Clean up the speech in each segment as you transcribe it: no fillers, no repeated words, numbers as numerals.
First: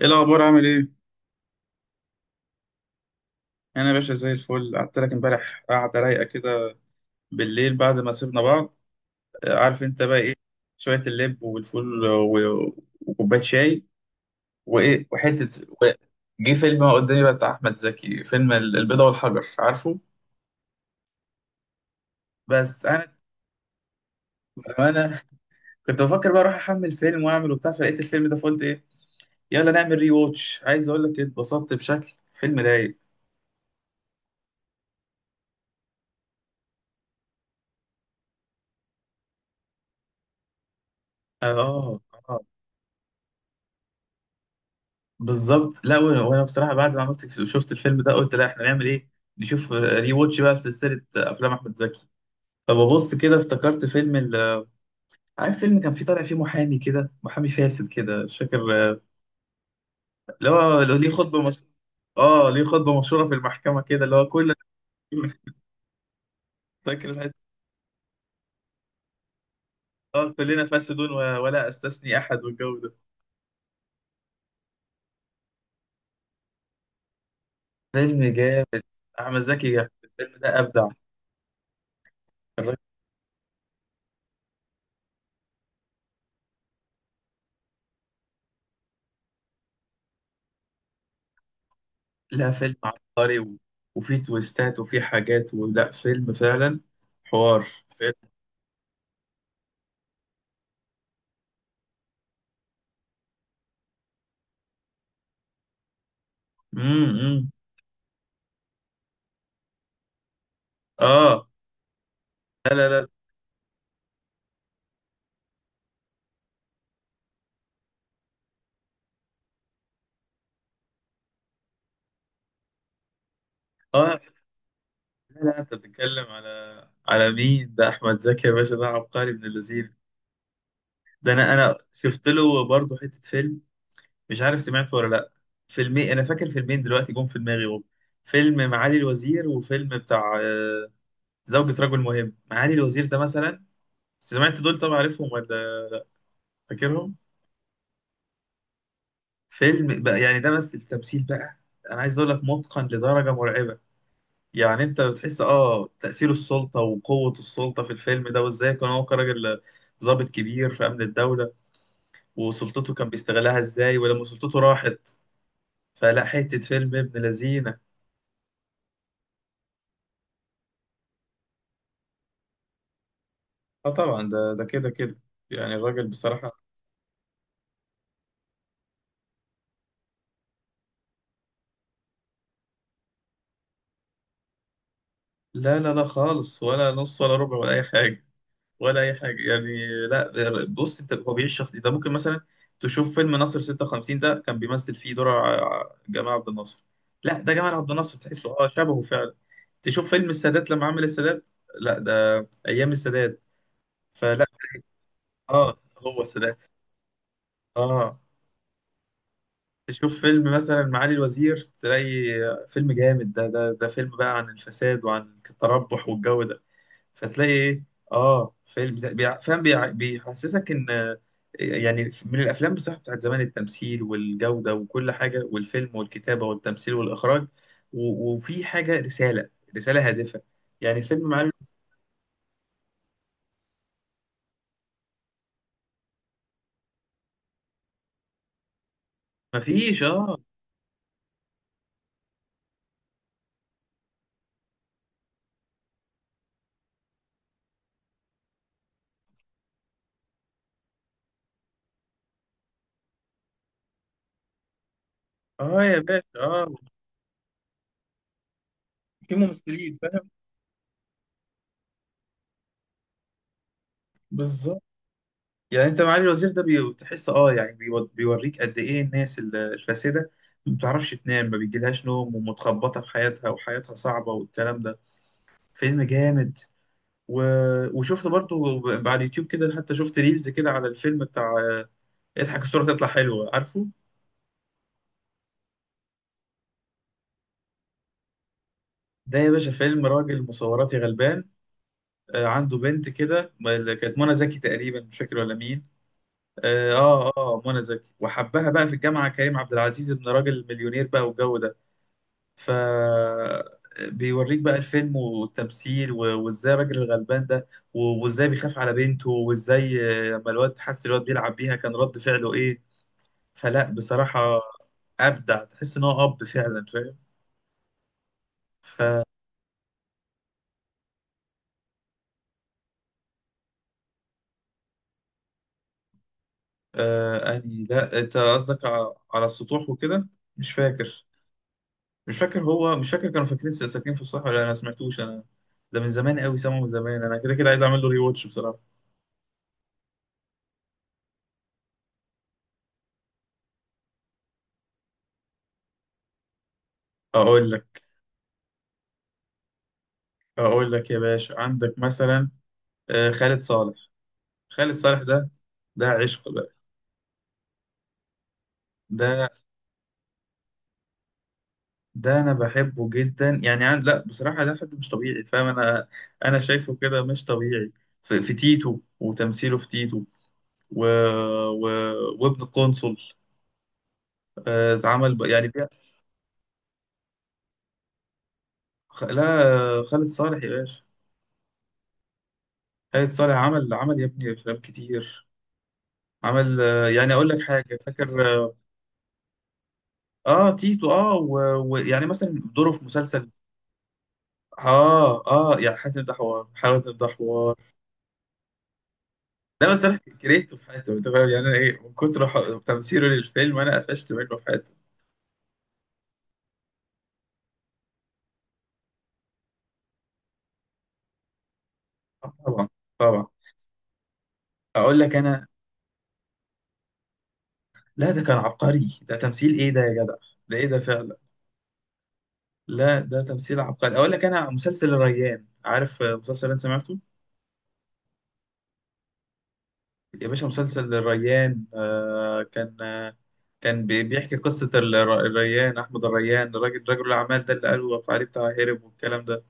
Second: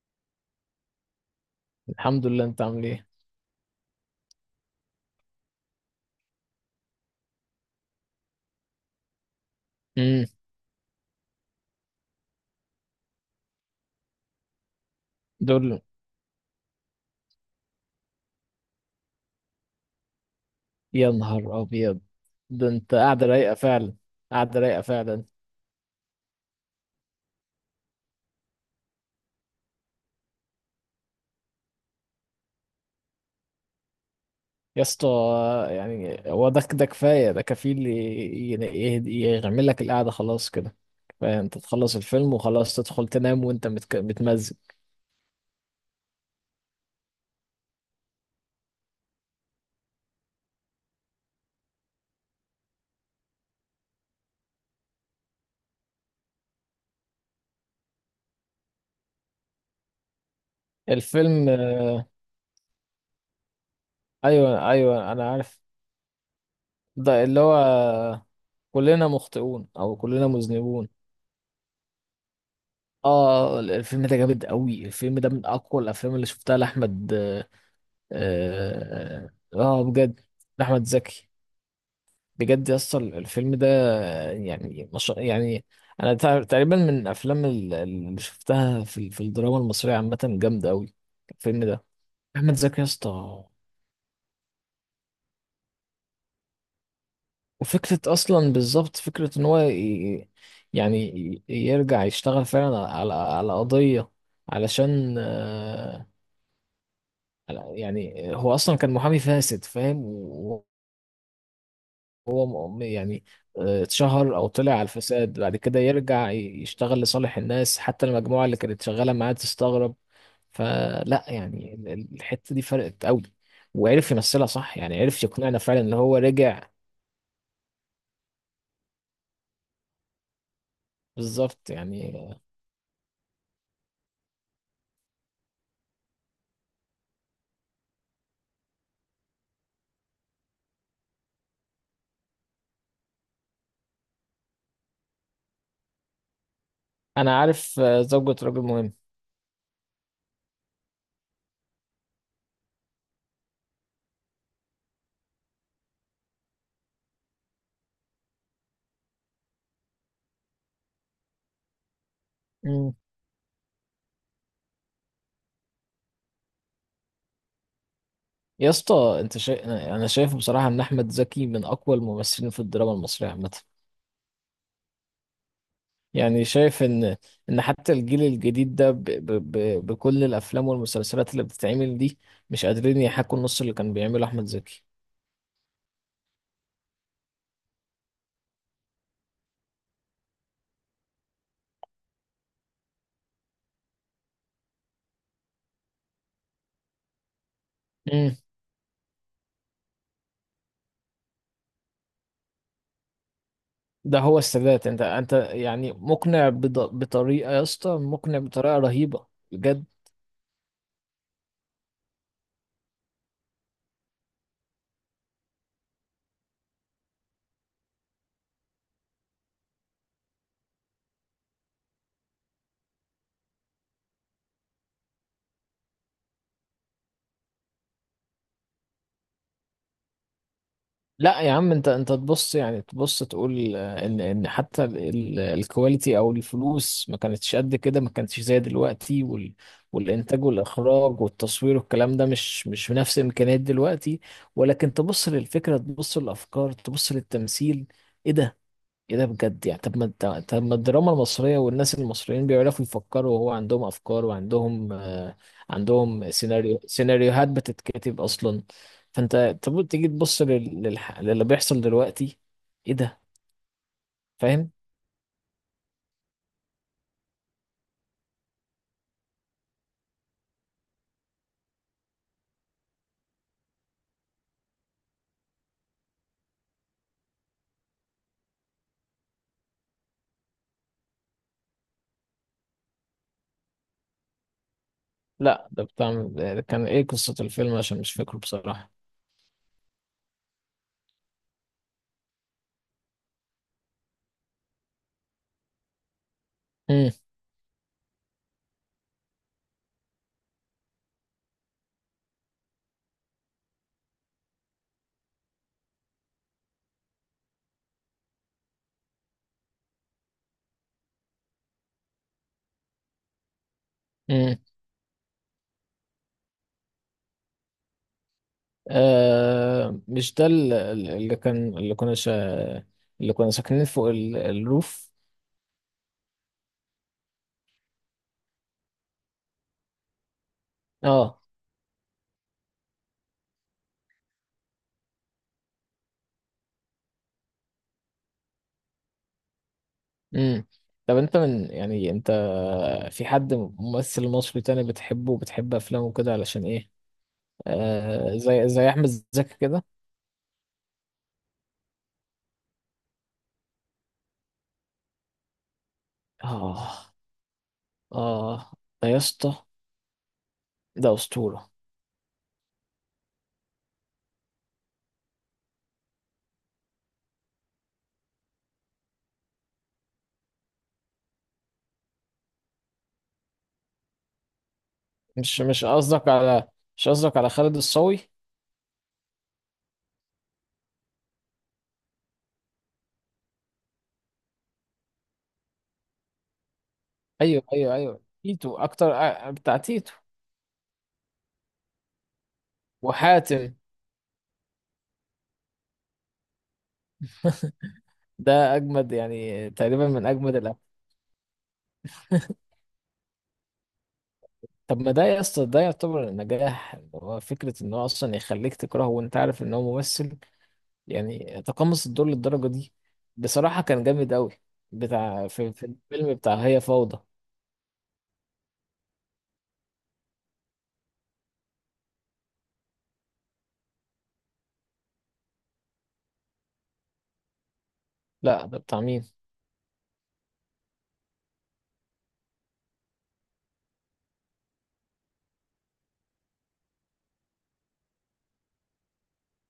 ايه الاخبار؟ عامل ايه؟ الحمد لله، انت عامل ايه؟ انا يا باشا زي الفل، قعدت لك امبارح قعده رايقه كده بالليل بعد ما سيبنا بعض. عارف انت بقى امم ايه؟ شويه اللب والفول وكوبايه شاي وايه وحته دول. و- جه فيلم قدامي بقى بتاع احمد زكي، فيلم البيضه والحجر، عارفه؟ يا نهار ابيض، ده بس انت انا قاعده رايقه فعلا. قاعده رايقه انا فعلا. كنت بفكر بقى اروح احمل فيلم واعمل وبتاع، فلقيت الفيلم ده فقلت ايه، يلا نعمل ري ووتش. عايز اقول لك اتبسطت بشكل، فيلم رايق. يا اسطى، يعني هو ده كفايه، ده كفيل يعمل لك القعده خلاص كده. كفايه اه، انت تخلص اه، الفيلم آه. وخلاص تدخل تنام وانت متمزج بالظبط. لا، وأنا بصراحه بعد ما عملت شفت الفيلم ده قلت، لا احنا نعمل ايه، نشوف ري واتش بقى في سلسله افلام احمد زكي. فببص كده افتكرت فيلم عارف فيلم كان فيه، طالع فيه محامي كده، محامي فاسد كده، مش فاكر. آه، اللي هو ليه خطبه الفيلم. مش... اه ليه خطبه مشهوره في المحكمه، كده اللي هو كلنا ايوه ايوه انا عارف. فاكر ده الحته؟ اللي هو كلنا مخطئون او كلنا اه، كلنا مذنبون. فاسدون ولا استثني احد، والجو ده. اه الفيلم ده جامد قوي، الفيلم ده من اقوى الافلام اللي شفتها لاحمد. فيلم جامد. اه احمد زكي آه، جامد، بجد. الفيلم ده احمد ابدع. زكي، بجد يا اسطى الفيلم ده. يعني مش يعني، انا تقريبا من الافلام اللي شفتها في الدراما المصريه عامه جامده قوي الفيلم ده. لا، احمد فيلم زكي يا اسطى. عبقري وفي تويستات وفي حاجات، ولا فيلم فعلا. حوار. وفكره فيلم. اصلا بالظبط، فكره ان هو يعني يرجع يشتغل فعلا على قضيه، علشان آه، امم. يعني هو اصلا كان محامي فاسد فاهم. اه. هو لا، م- لا، لا. يعني آه، اتشهر او طلع على الفساد، بعد كده يرجع يشتغل لصالح الناس حتى المجموعه اللي كانت شغاله معاه تستغرب. فلا يعني الحته دي فرقت قوي، وعرف اه. يمثلها صح، يعني عرف لا لا، يقنعنا انت فعلا ان هو بتتكلم على، رجع. على مين؟ ده احمد زكي يا باشا، ده عبقري ابن اللذين. ده انا بالظبط انا يعني شفت آه، له برضه حته فيلم، مش عارف سمعته ولا لا. فيلمين انا فاكر، فيلمين دلوقتي جم في دماغي اهو. فيلم معالي الوزير وفيلم بتاع زوجة رجل مهم. معالي الوزير ده مثلا، سمعت دول طبعا، عارفهم ولا فاكرهم؟ انا عارف آه، زوجة رجل مهم. فيلم بقى يعني، ده بس التمثيل بقى، انا عايز اقول لك، متقن لدرجه مرعبه. يعني انت بتحس تاثير السلطه وقوه السلطه في الفيلم ده، وازاي كان هو كراجل ضابط كبير في امن الدوله، وسلطته مم. كان بيستغلها ازاي، ولما سلطته راحت. فلا حته فيلم ابن لذينه. يا اسطى، انت شا... انا أنا شايف بصراحه ان احمد زكي من اقوى الممثلين في الدراما المصريه عامه. اه طبعا، ده كده كده يعني الراجل يعني بصراحه. شايف ان ان حتى الجيل الجديد ده ب ب ب بكل الافلام والمسلسلات اللي بتتعمل دي مش قادرين يحاكوا النص اللي كان بيعمله احمد زكي. لا لا لا، خالص، ولا نص ولا ربع ولا اي حاجه، ولا اي حاجه يعني. لا بص، انت هو بيعيش شخص ده، ممكن مثلا تشوف فيلم ناصر 56، ده كان بيمثل فيه دور جمال عبد الناصر، لا ده جمال عبد الناصر، امم. تحسه شبهه فعلا. تشوف فيلم السادات لما عمل السادات، لا ده ايام السادات. ده هو فلا، السادات، انت انت اه يعني هو مقنع السادات، بطريقة، يا اسطى اه. مقنع بطريقة رهيبة بجد. تشوف فيلم مثلا معالي الوزير، تلاقي فيلم جامد، ده فيلم بقى عن الفساد وعن التربح والجو ده. فتلاقي ايه؟ اه، فيلم فاهم، بيحسسك ان يعني من الافلام بصراحه بتاعت زمان، التمثيل والجوده وكل حاجه، والفيلم والكتابه والتمثيل والاخراج وفي حاجه رساله، رساله هادفه يعني، الفيلم لا معاه. يا عم، انت انت تبص يعني، تبص تقول آه، ان ان حتى الكواليتي او الفلوس ما كانتش قد كده، ما كانتش زي دلوقتي وال مفيش. اه، والانتاج والاخراج والتصوير والكلام ده مش بنفس امكانيات دلوقتي. ولكن تبص للفكره، تبص للافكار، تبص للتمثيل. ايه ده؟ ايه ده بجد؟ يعني طب ما الدراما المصرية والناس المصريين بيعرفوا يفكروا، وهو عندهم افكار وعندهم آه، اه يا عندهم باشا، اه، سيناريو، سيناريوهات بتتكتب اصلا. في فانت طب ممثلين تيجي فاهم. تبص للي بيحصل دلوقتي. ايه ده؟ فاهم. بالظبط، يعني انت معالي الوزير ده بتحس يعني بيوريك قد ايه الناس الفاسده، ما بتعرفش تنام، ما بيجيلهاش نوم، ومتخبطه في حياتها، وحياتها صعبه، والكلام ده. فيلم جامد. و... وشفت برضو على اليوتيوب كده، حتى شفت ريلز كده على الفيلم بتاع اضحك الصورة تطلع حلوة، عارفه؟ لا ده بتاع، ده كان ايه قصة الفيلم؟ عشان مش فاكره بصراحة. ده يا باشا فيلم راجل مصوراتي غلبان، عنده بنت كده اللي كانت منى زكي تقريبا، مش فاكر ولا مين. امم. منى زكي، وحبها بقى في الجامعة كريم عبد العزيز، ابن راجل مليونير بقى والجو ده. ف بيوريك بقى الفيلم والتمثيل وازاي الراجل الغلبان ده، وازاي بيخاف على بنته، وازاي لما الواد حس الواد بيلعب بيها كان رد فعله ايه. فلا امم. بصراحة أبدع، تحس إن هو أب فعلا، فاهم؟ ف آه، مش ده اللي كان، اللي كنا ساكنين فوق الروف. أني، لا، أنت قصدك على السطوح وكده، مش فاكر. اه. مش فاكر هو، مش فاكر كانوا فاكرين ساكنين في الصحراء ولا لأ، أنا ما سمعتوش أنا. ده من زمان قوي سامعه، من زمان، أنا كده كده عايز أعمل له ري واتش بصراحة. امم. طب انت من، يعني انت في حد ممثل مصري تاني بتحبه وبتحب افلامه كده علشان ايه؟ أقول لك. آه، زي احمد زكي كده. أقول لك يا باشا، عندك مثلا خالد صالح. خالد صالح ده، ده عشق بقى. اه. اه. ده يا ده. اسطى، ده اسطوره. ده انا بحبه جدا يعني لا بصراحه، ده حد مش طبيعي فاهم، انا انا شايفه كده مش طبيعي. في تيتو، وتمثيله في تيتو و... و... وابن القنصل اتعمل مش يعني مش قصدك على مش قصدك على خالد الصاوي؟ لا، خالد صالح يا باشا، خالد صالح عمل يا ابني افلام كتير. عمل يعني اقول لك ايوه حاجه، ايوه، فاكر؟ تيتو اكتر، آه، بتاع تيتو. اه تيتو، اه. ويعني يعني مثلا دوره في مسلسل. وحاتم، اه يعني حاتم، ده حوار، حاتم ده حوار. ده اجمد، يعني لا بس تقريبا انا من اجمد كرهته في حياته، انت فاهم يعني؟ انا ايه، من كتر تمثيله للفيلم انا قفشت منه في حياته. طب ما ده يا اسطى، ده يعتبر النجاح، هو فكره ان هو اصلا يخليك تكرهه وانت عارف ان هو ممثل. يعني تقمص الدور للدرجة طبعا، دي. طبعا. بصراحة كان جامد أوي. اقول لك بتاع انا، في الفيلم بتاع هي فوضى. لا ده كان عبقري، ده تمثيل، ايه ده يا جدع، ده ايه ده فعلا. لا ده تمثيل عبقري. اقول لك انا، مسلسل الريان، عارف مسلسل انت سمعته؟ لا ده بتاع مين؟ يا باشا مسلسل الريان، كان، كان بيحكي قصة الريان، أحمد الريان، الراجل رجل الأعمال ده، اللي قالوا عليه بتاع هرب والكلام ده.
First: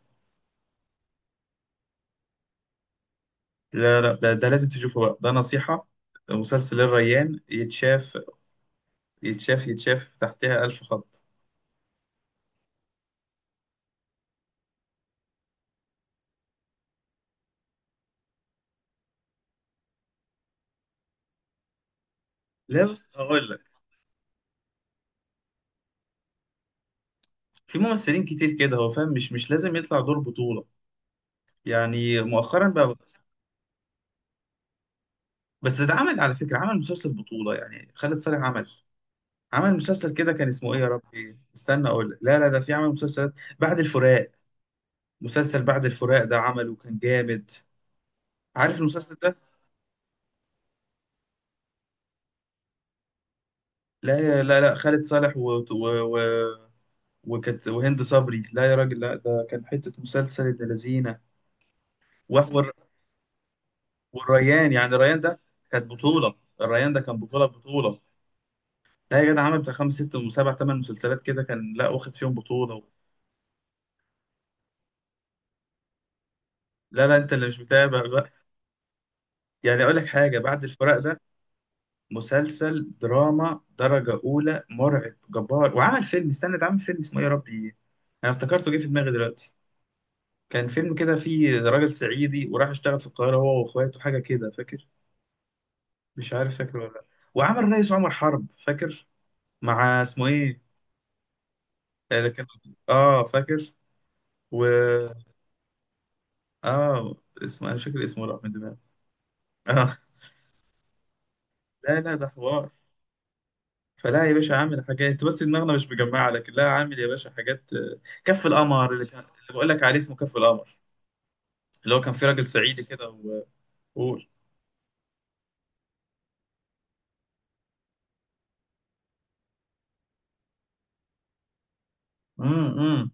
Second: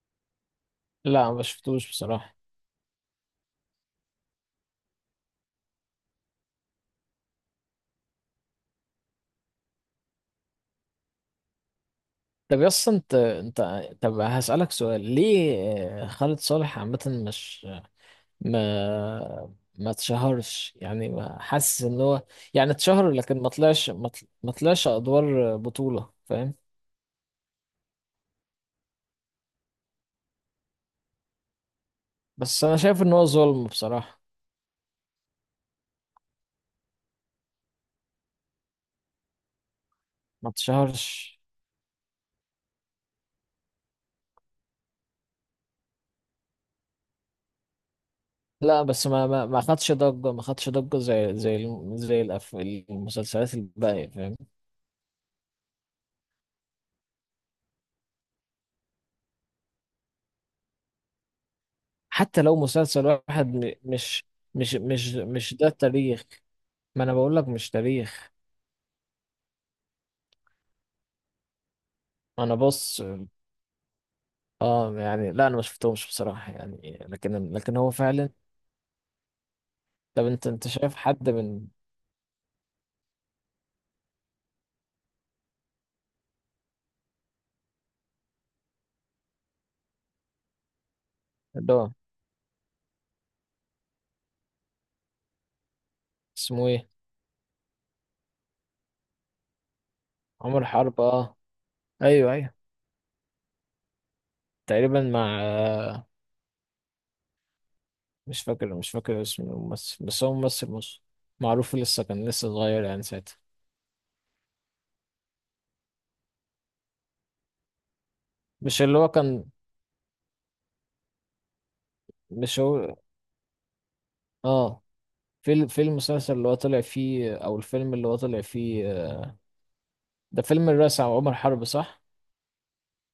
لا ما شفتوش بصراحة. لا لا، ده لازم تشوفه بقى، ده نصيحة. مسلسل الريان يتشاف، يتشاف يتشاف، تحتها ألف خط. طب يا اسطى انت، انت طب هسألك سؤال. ليه آه، خالد صالح عامة مش ما ما اتشهرش؟ يعني ما حاسس ان هو، يعني لا بس اتشهر لكن ما هقول لك، طلعش، ما طلعش ادوار بطولة، فاهم؟ في ممثلين كتير كده هو فاهم، مش لازم يطلع دور بطولة يعني، بس مؤخرا انا بقى. شايف ان هو ظلم بصراحة. بس ده عمل على فكرة، عمل مسلسل بطولة، يعني خالد صالح عمل، عمل مسلسل كده كان ما اسمه ايه يا ربي، اتشهرش. استنى اقول لك، لا لا، ده في عمل مسلسلات. بعد الفراق. مسلسل بعد الفراق ده عمله كان جامد، عارف لا بس المسلسل ما ده؟ ما ما خدش ضجة، ما خدش ضجة زي زي المسلسلات الباقية، فاهم؟ لا لا لا، خالد صالح وكانت، وهند صبري، لا يا راجل، لا ده كان حتة مسلسل ابن لذينة حتى لو وحوار. مسلسل واحد والريان، يعني الريان ده مش ده كانت التاريخ. بطولة، الريان ده ما انا كان بقول بطولة لك مش بطولة. تاريخ. لا يا جدع، عامل بتاع خمس ست وسبع تمن مسلسلات كده، كان لا واخد فيهم انا بطولة. بص، اه يعني لا انا ما شفتهمش بصراحة، يعني لا لا، انت اللي لكن مش هو متابع فعلا. بقى. يعني اقول لك طب حاجة، انت بعد انت شايف الفراق ده حد من مسلسل دراما درجة أولى، مرعب، جبار. وعمل فيلم، استنى ده، عامل فيلم اسمه إيه يا ربي، أنا افتكرته جه في دماغي دلوقتي. كان فيلم كده فيه اللي هو راجل صعيدي وراح اشتغل في القاهرة هو وأخواته، حاجة كده فاكر، مش عارف اسمه فاكر ولا ايه؟ لا. وعمل الرئيس عمر حرب، فاكر، مع اسمه إيه، عمر حرب؟ اه ايوه كان، ايوه. اه فاكر، و تقريبا مع آه، اه اسمه انا مش فاكر، اسمه مش راح من فاكر، دماغي. مش فاكر اسم اه. الممثل، بس هو ممثل مصري معروف، لا لسه لا ده كان لسه حوار. صغير يعني ساعتها. فلا يا باشا، عامل حاجات. انت بس دماغنا مش مجمعه، لكن لا، عامل يا باشا حاجات كف مش القمر، اللي هو كان، اللي بقول لك عليه، اسمه كف القمر، اللي هو كان في راجل مش صعيدي هو؟ كده. وقول. اه، في في المسلسل اللي هو طلع فيه او الفيلم اللي هو طلع فيه آه، ده فيلم الرئيس عمر حرب، صح؟ امم، أمم.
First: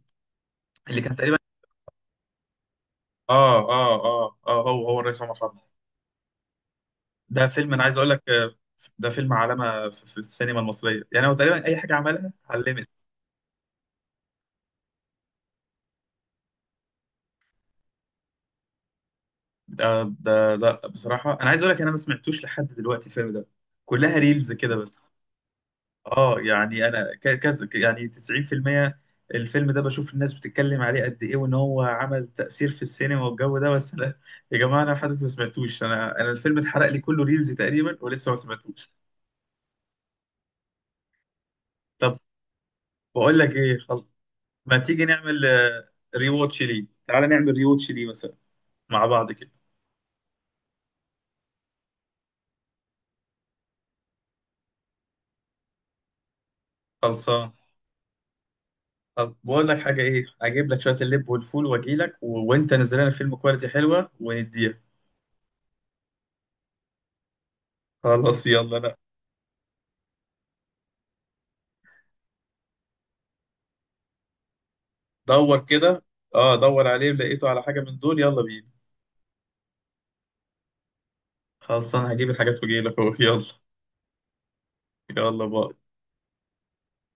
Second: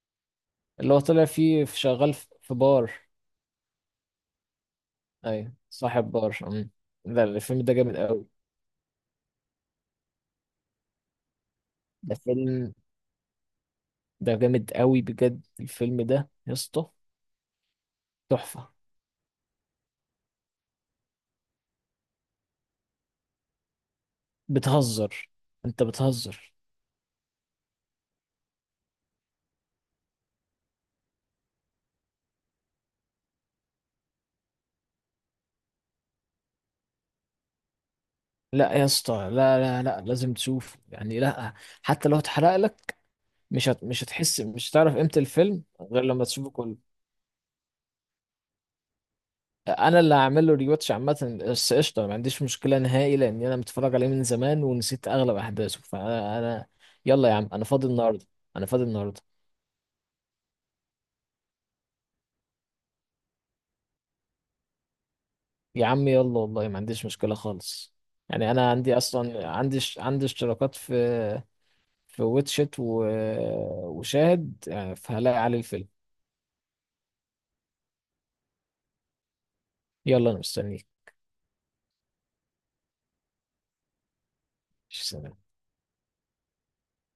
اللي هو اللي كان طلع تقريبا، فيه في، شغال في بار. اه هو الرئيس عمر ايوه، حرب. صاحب بار. أمم. ده ده الفيلم فيلم ده انا عايز جامد اقول لك قوي، ده فيلم علامه في السينما المصريه، يعني هو تقريبا اي حاجه ده عملها فيلم، علمت. ده جامد قوي بجد الفيلم ده يا اسطى، تحفة. ده ده لا بصراحه انا عايز اقول لك، انا ما سمعتوش لحد دلوقتي الفيلم ده، كلها ريلز كده بس. بتهزر، انت اه بتهزر. يعني انا كذا يعني 90%، الفيلم ده بشوف الناس بتتكلم عليه قد ايه، وان هو عمل تأثير في السينما والجو ده، بس لا، يا جماعة انا لحد دلوقتي ما سمعتوش، انا الفيلم اتحرق لي كله ريلز تقريبا، ولسه ما لا يا سمعتوش. اسطى، لا لا لا، لازم تشوف يعني. لا حتى طب لو اتحرق لك، بقول لك ايه، مش خلاص، هتحس، مش ما هتعرف تيجي قيمة نعمل الفيلم غير لما ري تشوفه واتش كله. ليه، تعالى نعمل ري واتش ليه مثلا مع بعض كده. انا اللي هعمل له ريواتش عامه، بس قشطه ما عنديش مشكله نهائي، لان انا متفرج عليه من زمان ونسيت اغلب احداثه، انا. يلا يا عم، خلصان. انا فاضي النهارده. انا فاضي النهارده. طب بقول لك حاجة، ايه اجيب لك شوية اللب والفول، واجي لك وانت نزل لنا فيلم كواليتي حلوة ونديها. يا عم يلا، والله ما عنديش مشكله خالص. خلاص يعني انا يلا انا. عندي اصلا عندي عندي اشتراكات في في واتشت وشاهد يعني، فهلاقي عليه دور الفيلم. كده، اه دور عليه، لقيته على حاجة من دول يلا بينا. يلا انا مستنيك. خلصان، هجيب الحاجات واجيلك اهو يلا. يلا بقى.